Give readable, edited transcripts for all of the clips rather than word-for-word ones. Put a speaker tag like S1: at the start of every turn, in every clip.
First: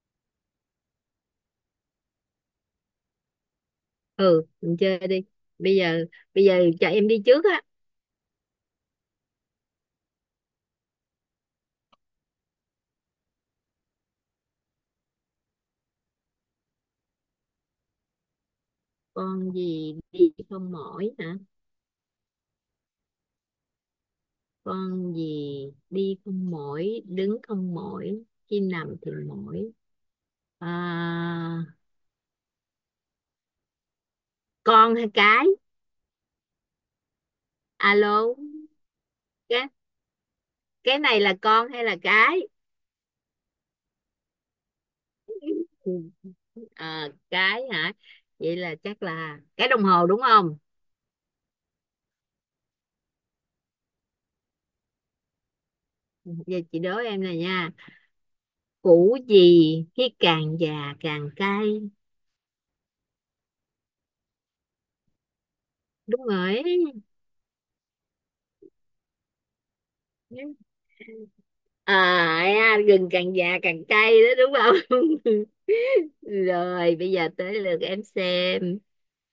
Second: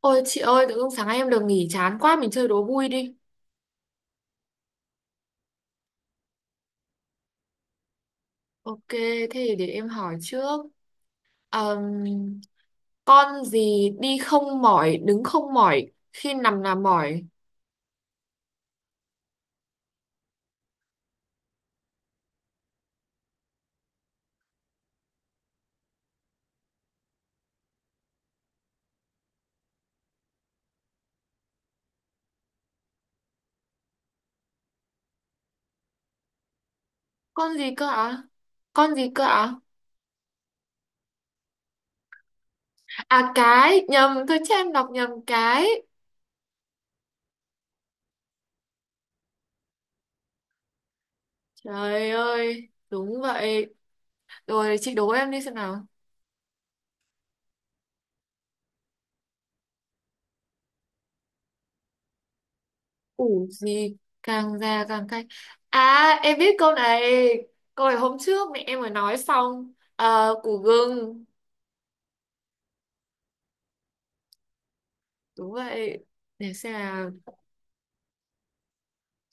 S1: Ôi chị ơi, tự dưng sáng nay em được nghỉ chán quá, mình chơi đố vui đi.
S2: Ừ, mình chơi đi. Bây giờ bây giờ cho em đi trước á.
S1: Ok, thế thì để em hỏi trước. Ờm, con gì đi không mỏi, đứng không mỏi, khi nằm là mỏi.
S2: Con gì đi không mỏi hả? Con gì đi không mỏi, đứng không mỏi, khi nằm thì mỏi? À, con hay cái?
S1: Con gì cơ ạ?
S2: Alo.
S1: Con gì cơ ạ?
S2: Cái. Cái này là con hay là cái?
S1: À cái, nhầm, thôi chứ em đọc nhầm cái.
S2: Ừ, à, cái hả? Vậy là chắc là cái đồng hồ đúng không?
S1: Trời ơi, đúng vậy. Rồi chị đố em đi xem nào.
S2: Giờ chị đố em này nha. Củ gì khi càng già càng cay?
S1: Củ gì càng già càng cay. À,
S2: Đúng
S1: em biết
S2: rồi.
S1: câu này. Câu này hôm trước mẹ em mới nói xong. Ờ, củ gừng.
S2: Gừng càng già càng cay đó đúng không?
S1: Đúng vậy. Để xem
S2: Rồi
S1: nào,
S2: bây giờ tới lượt em xem.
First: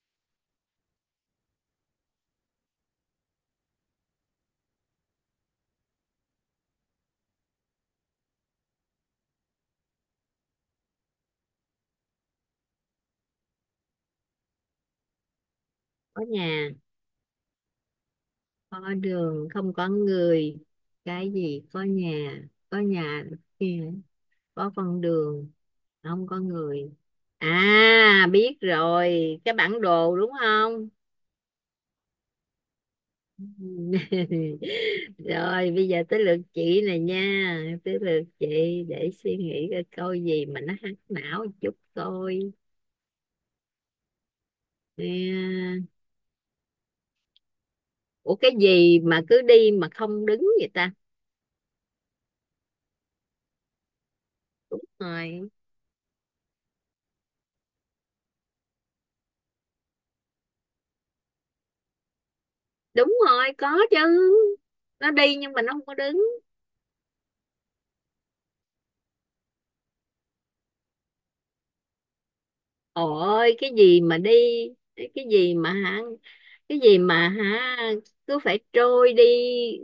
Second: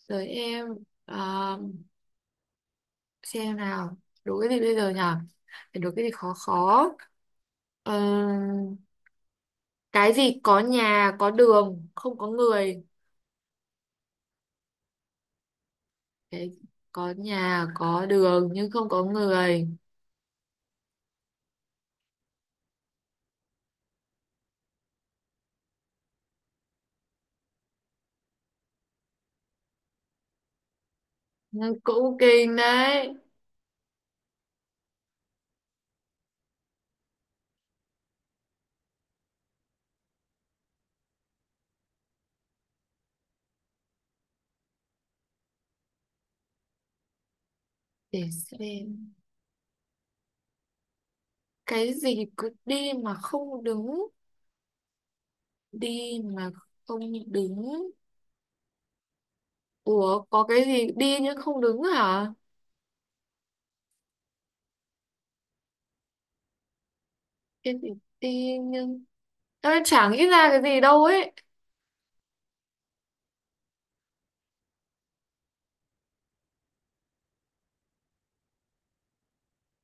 S1: tới em. Ờ, xem nào, đủ cái gì bây giờ nhở, phải đủ cái gì khó khó. Ờ, cái gì có nhà có đường không có người,
S2: Có
S1: cái
S2: nhà,
S1: có nhà có đường nhưng không
S2: có
S1: có
S2: đường,
S1: người.
S2: không có người. Cái gì có nhà? Có nhà, kia, có con đường, không có người. À, biết rồi, cái bản đồ đúng không?
S1: Ừ, cũng kinh đấy.
S2: Rồi bây giờ tới lượt chị này nha, tới lượt chị. Để suy nghĩ coi câu gì mà nó hack não chút coi. Nè,
S1: Để
S2: ủa cái gì
S1: xem,
S2: mà cứ đi mà không đứng vậy ta?
S1: cái gì cứ đi mà không đứng,
S2: Rồi.
S1: đi mà không đứng. Ủa có cái gì đi nhưng không đứng hả?
S2: Đúng rồi, có chứ. Nó đi nhưng mà nó không có đứng.
S1: Cái gì đi nhưng... Ơi, chẳng nghĩ ra cái gì đâu ấy.
S2: Ôi, cái gì mà đi, cái gì mà hả, cái gì mà hả, cứ phải trôi đi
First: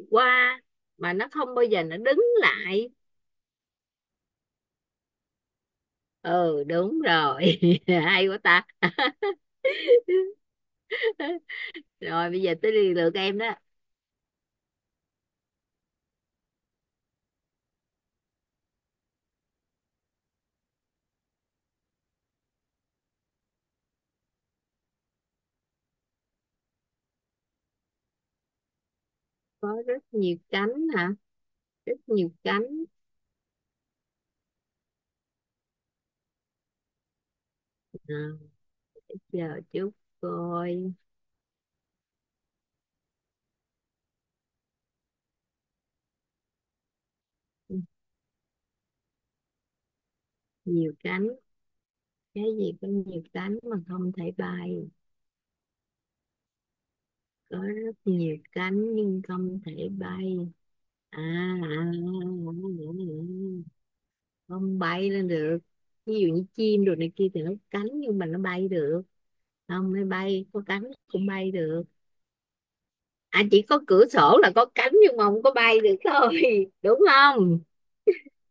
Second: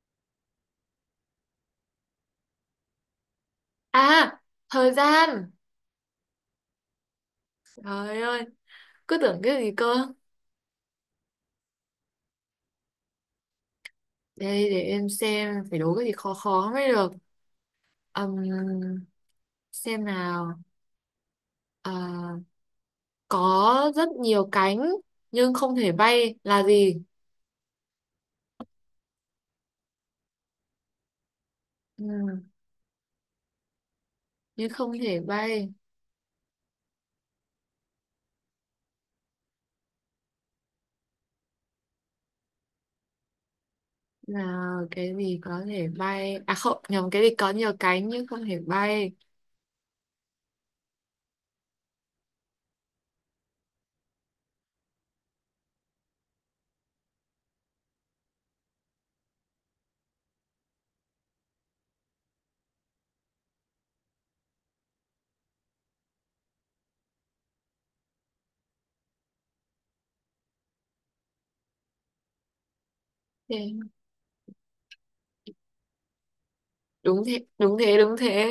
S2: qua mà nó không bao giờ nó đứng lại.
S1: À, thời gian.
S2: Ừ, đúng rồi.
S1: Trời
S2: Hay quá
S1: ơi,
S2: ta.
S1: cứ tưởng cái gì cơ.
S2: Rồi bây giờ tới lượt em đó.
S1: Đây, để em xem, phải đố cái gì khó khó mới được. Ừm, xem nào. À, có rất nhiều cánh, nhưng không thể bay là gì?
S2: Có rất nhiều cánh hả? Rất nhiều
S1: Ừm,
S2: cánh.
S1: nhưng không thể bay
S2: À, giờ chút coi.
S1: là cái gì có thể bay? À không, nhầm, cái gì có nhiều cánh nhưng không thể bay.
S2: Nhiều cánh. Cái gì có nhiều cánh mà không thể bay? Có rất nhiều cánh nhưng không thể bay. à, à, à, Không bay lên được. Ví dụ như chim đồ này kia thì nó có cánh nhưng mà nó bay được. Không, nó bay có cánh cũng bay được. À, chỉ
S1: Thế-
S2: có cửa sổ là có cánh nhưng mà không có bay được thôi, đúng
S1: Đúng thế,
S2: không?
S1: đúng thế, đúng thế.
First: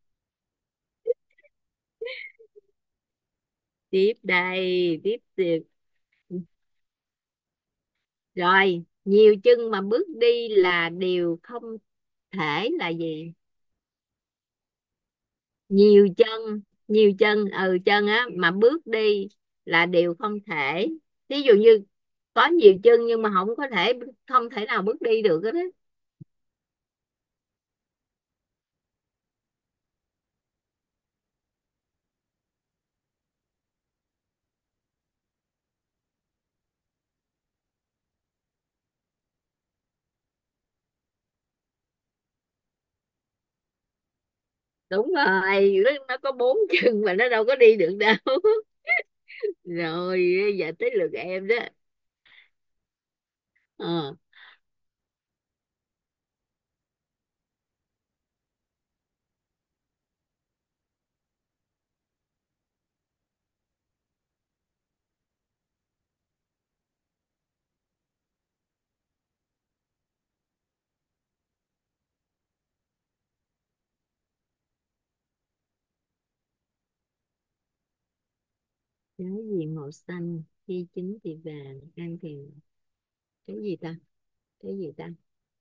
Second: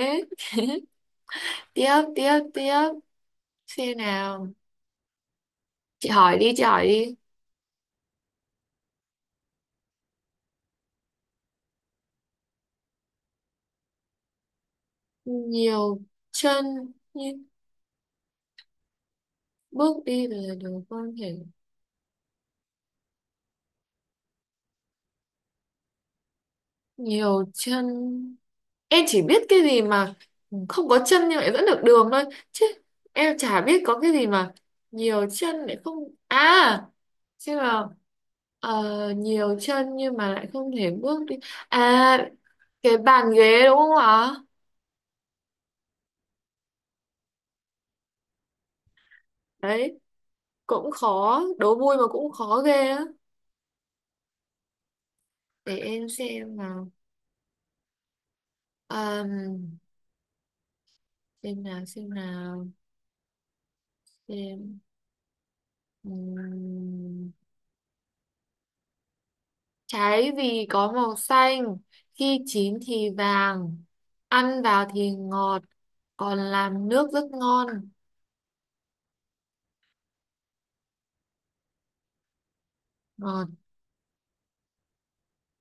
S1: Tiếp, tiếp, tiếp. Xem
S2: Tiếp
S1: nào.
S2: đây, tiếp tiếp.
S1: Chị hỏi đi, chị hỏi đi.
S2: Rồi, nhiều chân mà bước đi là điều không thể là gì?
S1: Nhiều
S2: Nhiều chân.
S1: chân
S2: Nhiều
S1: nhưng
S2: chân, ừ, chân á mà bước đi là
S1: bước
S2: điều
S1: đi
S2: không
S1: là điều
S2: thể.
S1: quan hệ.
S2: Ví dụ như có nhiều chân nhưng mà không có thể, không thể nào bước đi được hết á.
S1: Nhiều chân, em chỉ biết cái gì mà không có chân nhưng lại dẫn được đường thôi, chứ em chả biết có cái gì mà nhiều chân lại không à. Chứ mà ờ, nhiều chân nhưng mà lại không thể bước đi. À, cái bàn ghế đúng không ạ?
S2: Đúng rồi, nó có bốn chân mà nó đâu có đi được đâu
S1: Đấy.
S2: rồi giờ
S1: Cũng
S2: tới lượt
S1: khó,
S2: em đó.
S1: đố vui mà cũng khó ghê á.
S2: Ờ.
S1: Để em xem nào. Ờm, xem nào, xem nào, xem Ừm, trái vì có màu xanh, khi chín thì vàng, ăn vào thì ngọt, còn làm nước rất ngon.
S2: Cái gì màu xanh, khi chín thì vàng, ăn thì?
S1: Ngọt,
S2: Cái gì ta? Cái gì ta?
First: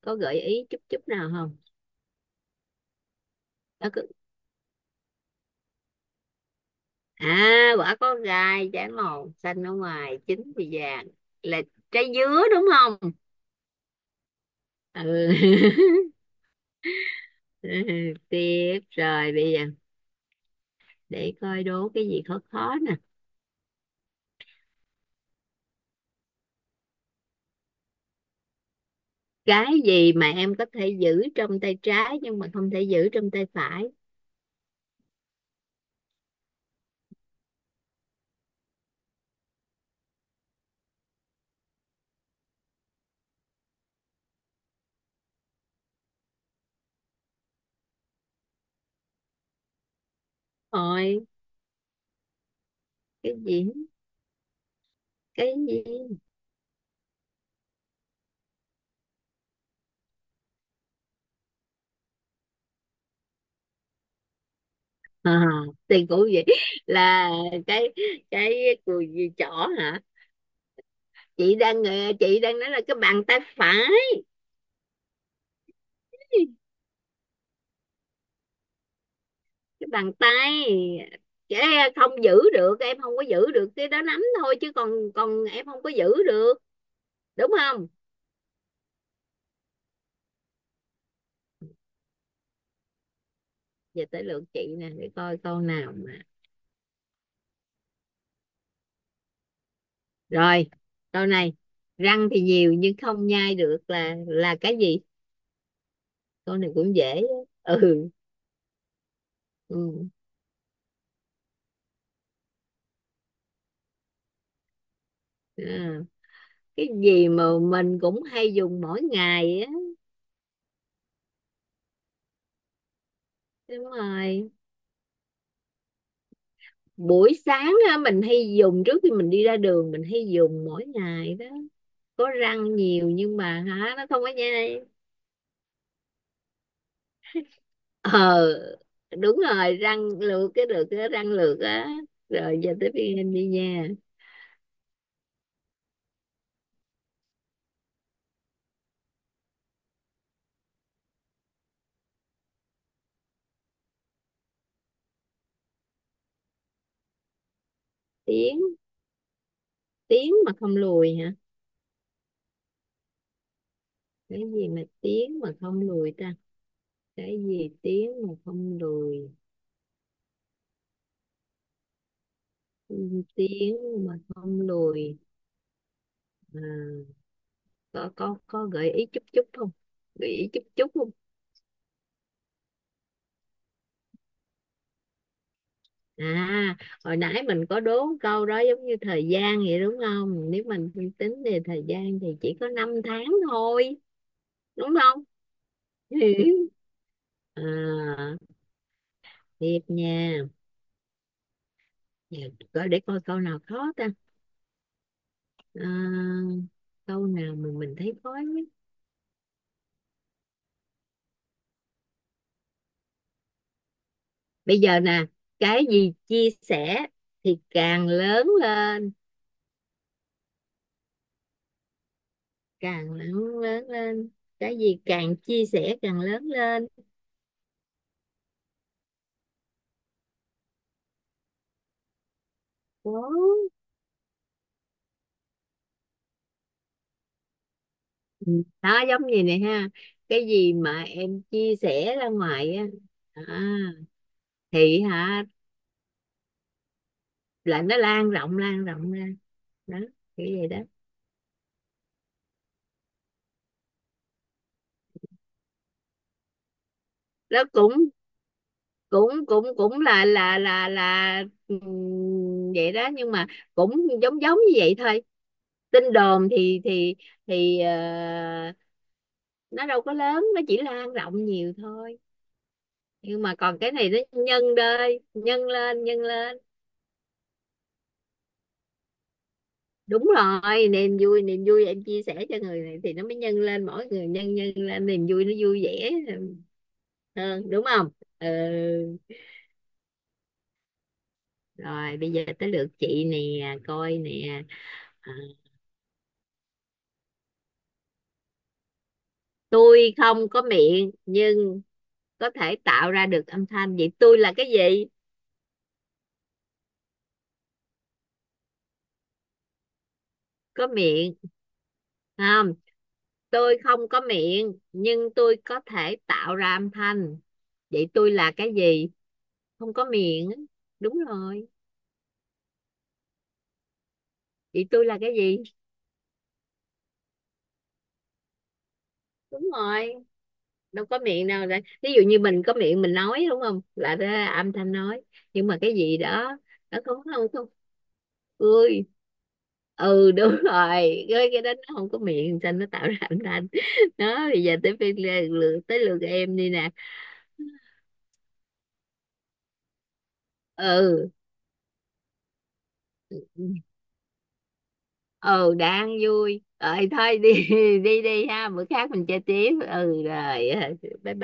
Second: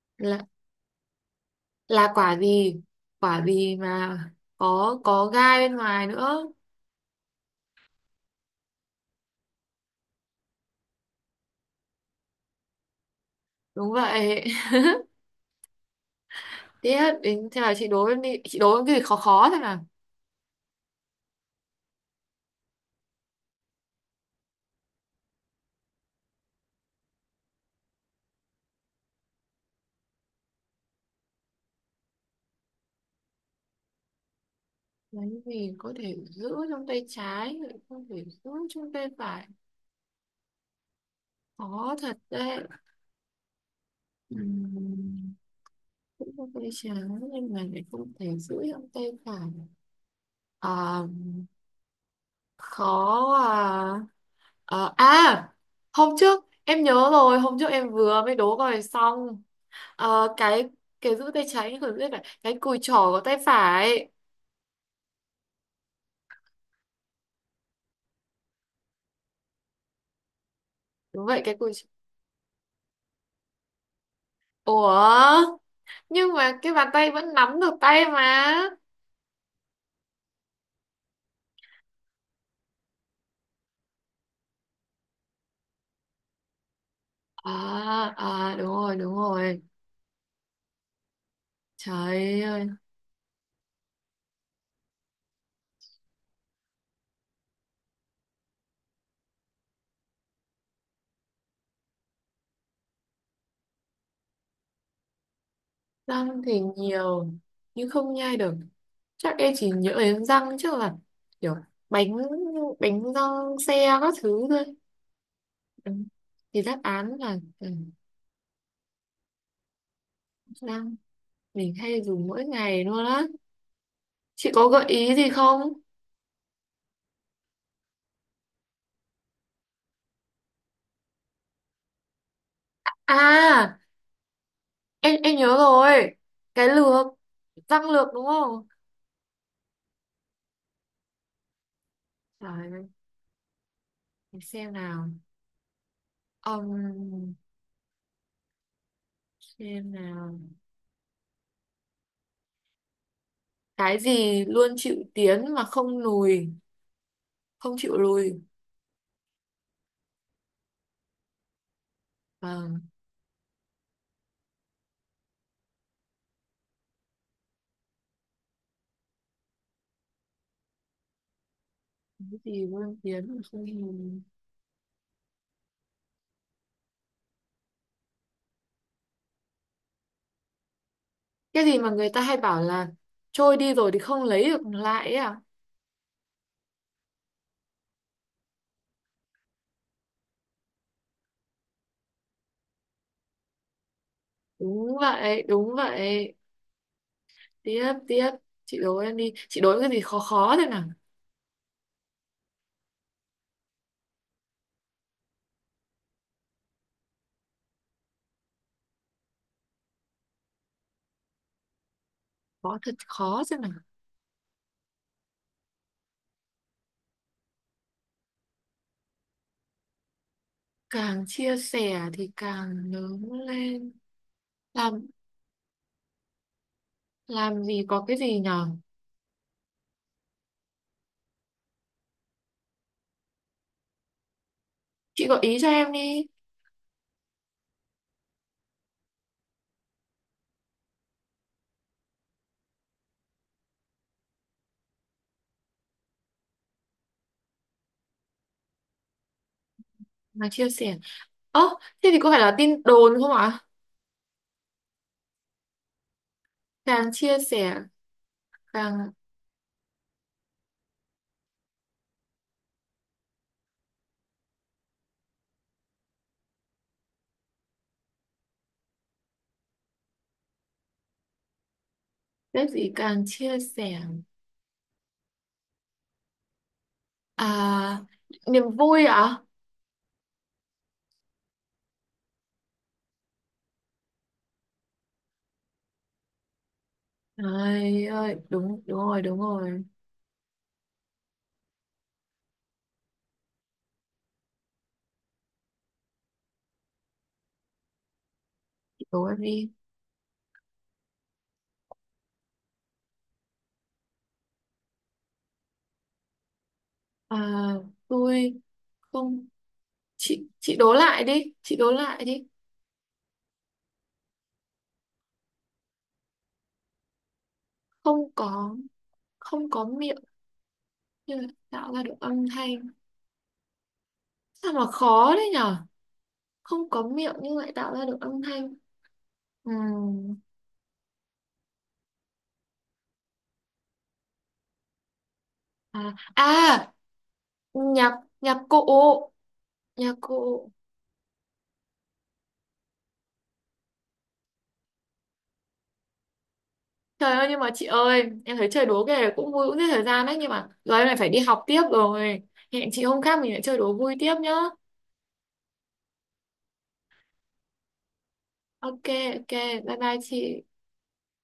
S2: Có gợi
S1: là,
S2: ý chút chút nào không?
S1: là quả gì? Quả gì
S2: Đó.
S1: mà có gai bên ngoài nữa.
S2: À, quả có gai, trái màu xanh ở ngoài chín thì vàng, là trái dứa đúng không?
S1: Đúng vậy.
S2: Ừ.
S1: Tiếp đến thế là chị đố em đi, chị đố
S2: Tiếp
S1: em cái gì khó
S2: rồi
S1: khó
S2: bây
S1: thế
S2: giờ,
S1: nào.
S2: để coi đố cái gì khó khó nè. Cái gì mà em có thể giữ trong tay trái nhưng mà không thể giữ trong tay phải?
S1: Cái gì có thể giữ trong tay trái, lại không thể giữ trong tay phải. Khó thật đấy. Ừm, Cũng có tay trái nhưng mà lại không thể giữ trong tay phải. À,
S2: Ôi, cái
S1: khó
S2: gì?
S1: à. Ờ, à,
S2: Cái gì?
S1: hôm trước em nhớ rồi, hôm trước em vừa mới đố rồi xong. Ờ, cái giữ tay trái nhưng còn giữ tay phải, cái cùi chỏ có tay phải.
S2: À, thì cũng vậy, là cái cái cùi gì chỏ hả?
S1: Đúng vậy,
S2: chị
S1: cái cùi
S2: đang
S1: chỏ.
S2: ờ, chị đang nói là cái bàn tay phải.
S1: Ủa nhưng mà cái bàn tay vẫn nắm được tay mà.
S2: Cái bàn tay. Cái. Không giữ được, em không có giữ được, cái đó nắm thôi chứ còn còn em không có giữ được, đúng không?
S1: À, à đúng rồi, đúng rồi. Trời ơi.
S2: Giờ tới lượt chị nè, để coi câu nào mà. Rồi, câu này. Răng thì nhiều nhưng không nhai được là cái gì?
S1: Răng
S2: Câu
S1: thì
S2: này cũng dễ.
S1: nhiều nhưng
S2: Ừ,
S1: không nhai được. Chắc em chỉ nhớ
S2: ừ.
S1: đến răng chứ, là kiểu bánh bánh răng xe các thứ thôi. Ừ.
S2: À,
S1: Thì đáp
S2: cái
S1: án
S2: gì
S1: là
S2: mà
S1: ừ,
S2: mình cũng hay dùng mỗi ngày á?
S1: răng mình hay dùng mỗi ngày luôn á.
S2: Đúng
S1: Chị
S2: rồi.
S1: có gợi ý gì không?
S2: Buổi sáng á, mình hay dùng trước khi mình đi ra đường, mình hay dùng mỗi ngày đó. Có răng nhiều nhưng mà
S1: À,
S2: hả, nó không có nhai.
S1: em nhớ rồi. Cái lược, răng lược đúng
S2: Ờ,
S1: không?
S2: đúng rồi, răng lược, cái được cái răng lược á. Rồi
S1: Trời
S2: giờ
S1: ơi,
S2: tới phiên em đi nha.
S1: để xem nào. Ừm, xem nào. Cái gì luôn chịu tiến mà không lùi, không chịu lùi.
S2: Tiếng tiếng mà không lùi hả?
S1: Vâng.
S2: Cái gì mà tiếng mà không lùi ta? Cái gì tiếng mà không lùi?
S1: Cái gì vương
S2: Ừ,
S1: kiến mà không
S2: tiếng mà
S1: nhìn,
S2: không lùi. À, có gợi ý chút chút không? Gợi ý chút chút.
S1: cái gì mà người ta hay bảo là trôi đi rồi thì không lấy được lại ấy à.
S2: À, hồi nãy mình có đố câu đó giống như thời gian vậy đúng không? Nếu mình suy tính về thời gian thì chỉ có 5 tháng thôi, đúng
S1: Đúng
S2: không?
S1: vậy, đúng vậy. Tiếp, tiếp,
S2: À,
S1: chị đố em đi, chị đố
S2: tiếp
S1: em cái gì khó
S2: nha.
S1: khó thế nào.
S2: Giờ coi để coi câu nào khó ta. À, câu nào mà mình thấy khó nhất.
S1: Khó thật, khó thế nào.
S2: Bây giờ nè, cái gì chia sẻ thì càng lớn lên,
S1: Càng chia sẻ thì càng
S2: càng
S1: lớn
S2: lớn lớn
S1: lên.
S2: lên. Cái gì
S1: làm
S2: càng chia sẻ càng lớn lên.
S1: làm gì có cái gì nhở?
S2: Wow.
S1: Chị gợi ý cho em đi.
S2: Ừ. Đó giống như này ha, cái gì mà em chia sẻ ra ngoài á, à, thì hả, là nó lan rộng ra đó, kiểu
S1: Mà chia
S2: vậy đó.
S1: sẻ, ơ, thế thì có phải là tin đồn không ạ? Càng chia
S2: Nó
S1: sẻ
S2: cũng
S1: càng,
S2: cũng cũng cũng là vậy đó nhưng mà cũng giống giống như vậy thôi. Tin đồn thì ờ, nó đâu có lớn, nó chỉ lan rộng nhiều thôi.
S1: cái gì càng
S2: Nhưng mà
S1: chia
S2: còn cái
S1: sẻ.
S2: này nó nhân đơi, nhân lên nhân lên.
S1: À, niềm vui ạ.
S2: Đúng rồi, niềm vui, niềm vui em chia sẻ cho người này thì nó mới nhân lên, mỗi người nhân nhân lên niềm vui, nó vui vẻ hơn đúng
S1: Ai
S2: không?
S1: ơi,
S2: Ừ.
S1: đúng, đúng rồi, đúng rồi.
S2: Rồi bây giờ tới lượt chị nè, coi nè. À,
S1: Chị đố em đi.
S2: tôi không có miệng nhưng có thể tạo ra được âm thanh, vậy tôi là cái gì?
S1: À, tôi không, chị chị
S2: Có
S1: đố lại
S2: miệng
S1: đi, chị đố lại đi.
S2: không? Tôi không có miệng nhưng tôi có thể tạo ra âm thanh, vậy
S1: Không
S2: tôi là cái
S1: có
S2: gì?
S1: Không có
S2: Không có
S1: miệng
S2: miệng á. Đúng
S1: nhưng lại
S2: rồi.
S1: tạo ra được âm thanh. Sao mà
S2: Vậy tôi là
S1: khó
S2: cái
S1: đấy
S2: gì?
S1: nhở? Không có miệng nhưng lại tạo ra được âm thanh.
S2: Đúng rồi.
S1: Ừm,
S2: Đâu có miệng nào, để ví dụ như mình có miệng mình nói đúng không, là ra âm thanh nói. Nhưng mà cái
S1: À,
S2: gì đó,
S1: à,
S2: nó không không không
S1: nhạc nhạc cụ,
S2: Cười.
S1: nhạc
S2: Ừ, đúng
S1: cụ.
S2: rồi, cái đó nó không có miệng cho nên nó tạo ra âm thanh đó. Bây giờ tới tới lượt em đi nè.
S1: Trời ơi nhưng mà chị ơi, em thấy chơi đố cái này cũng vui, cũng giết thời gian đấy nhưng mà giờ em lại phải
S2: Ừ.
S1: đi học tiếp rồi. Hẹn chị hôm khác mình lại chơi đố vui tiếp nhá.
S2: Ừ, đang vui rồi thôi đi. Đi đi ha, bữa
S1: Ok,
S2: khác mình chơi
S1: ok.
S2: tiếp,
S1: Bye bye
S2: ừ
S1: chị.
S2: rồi. Bye bye.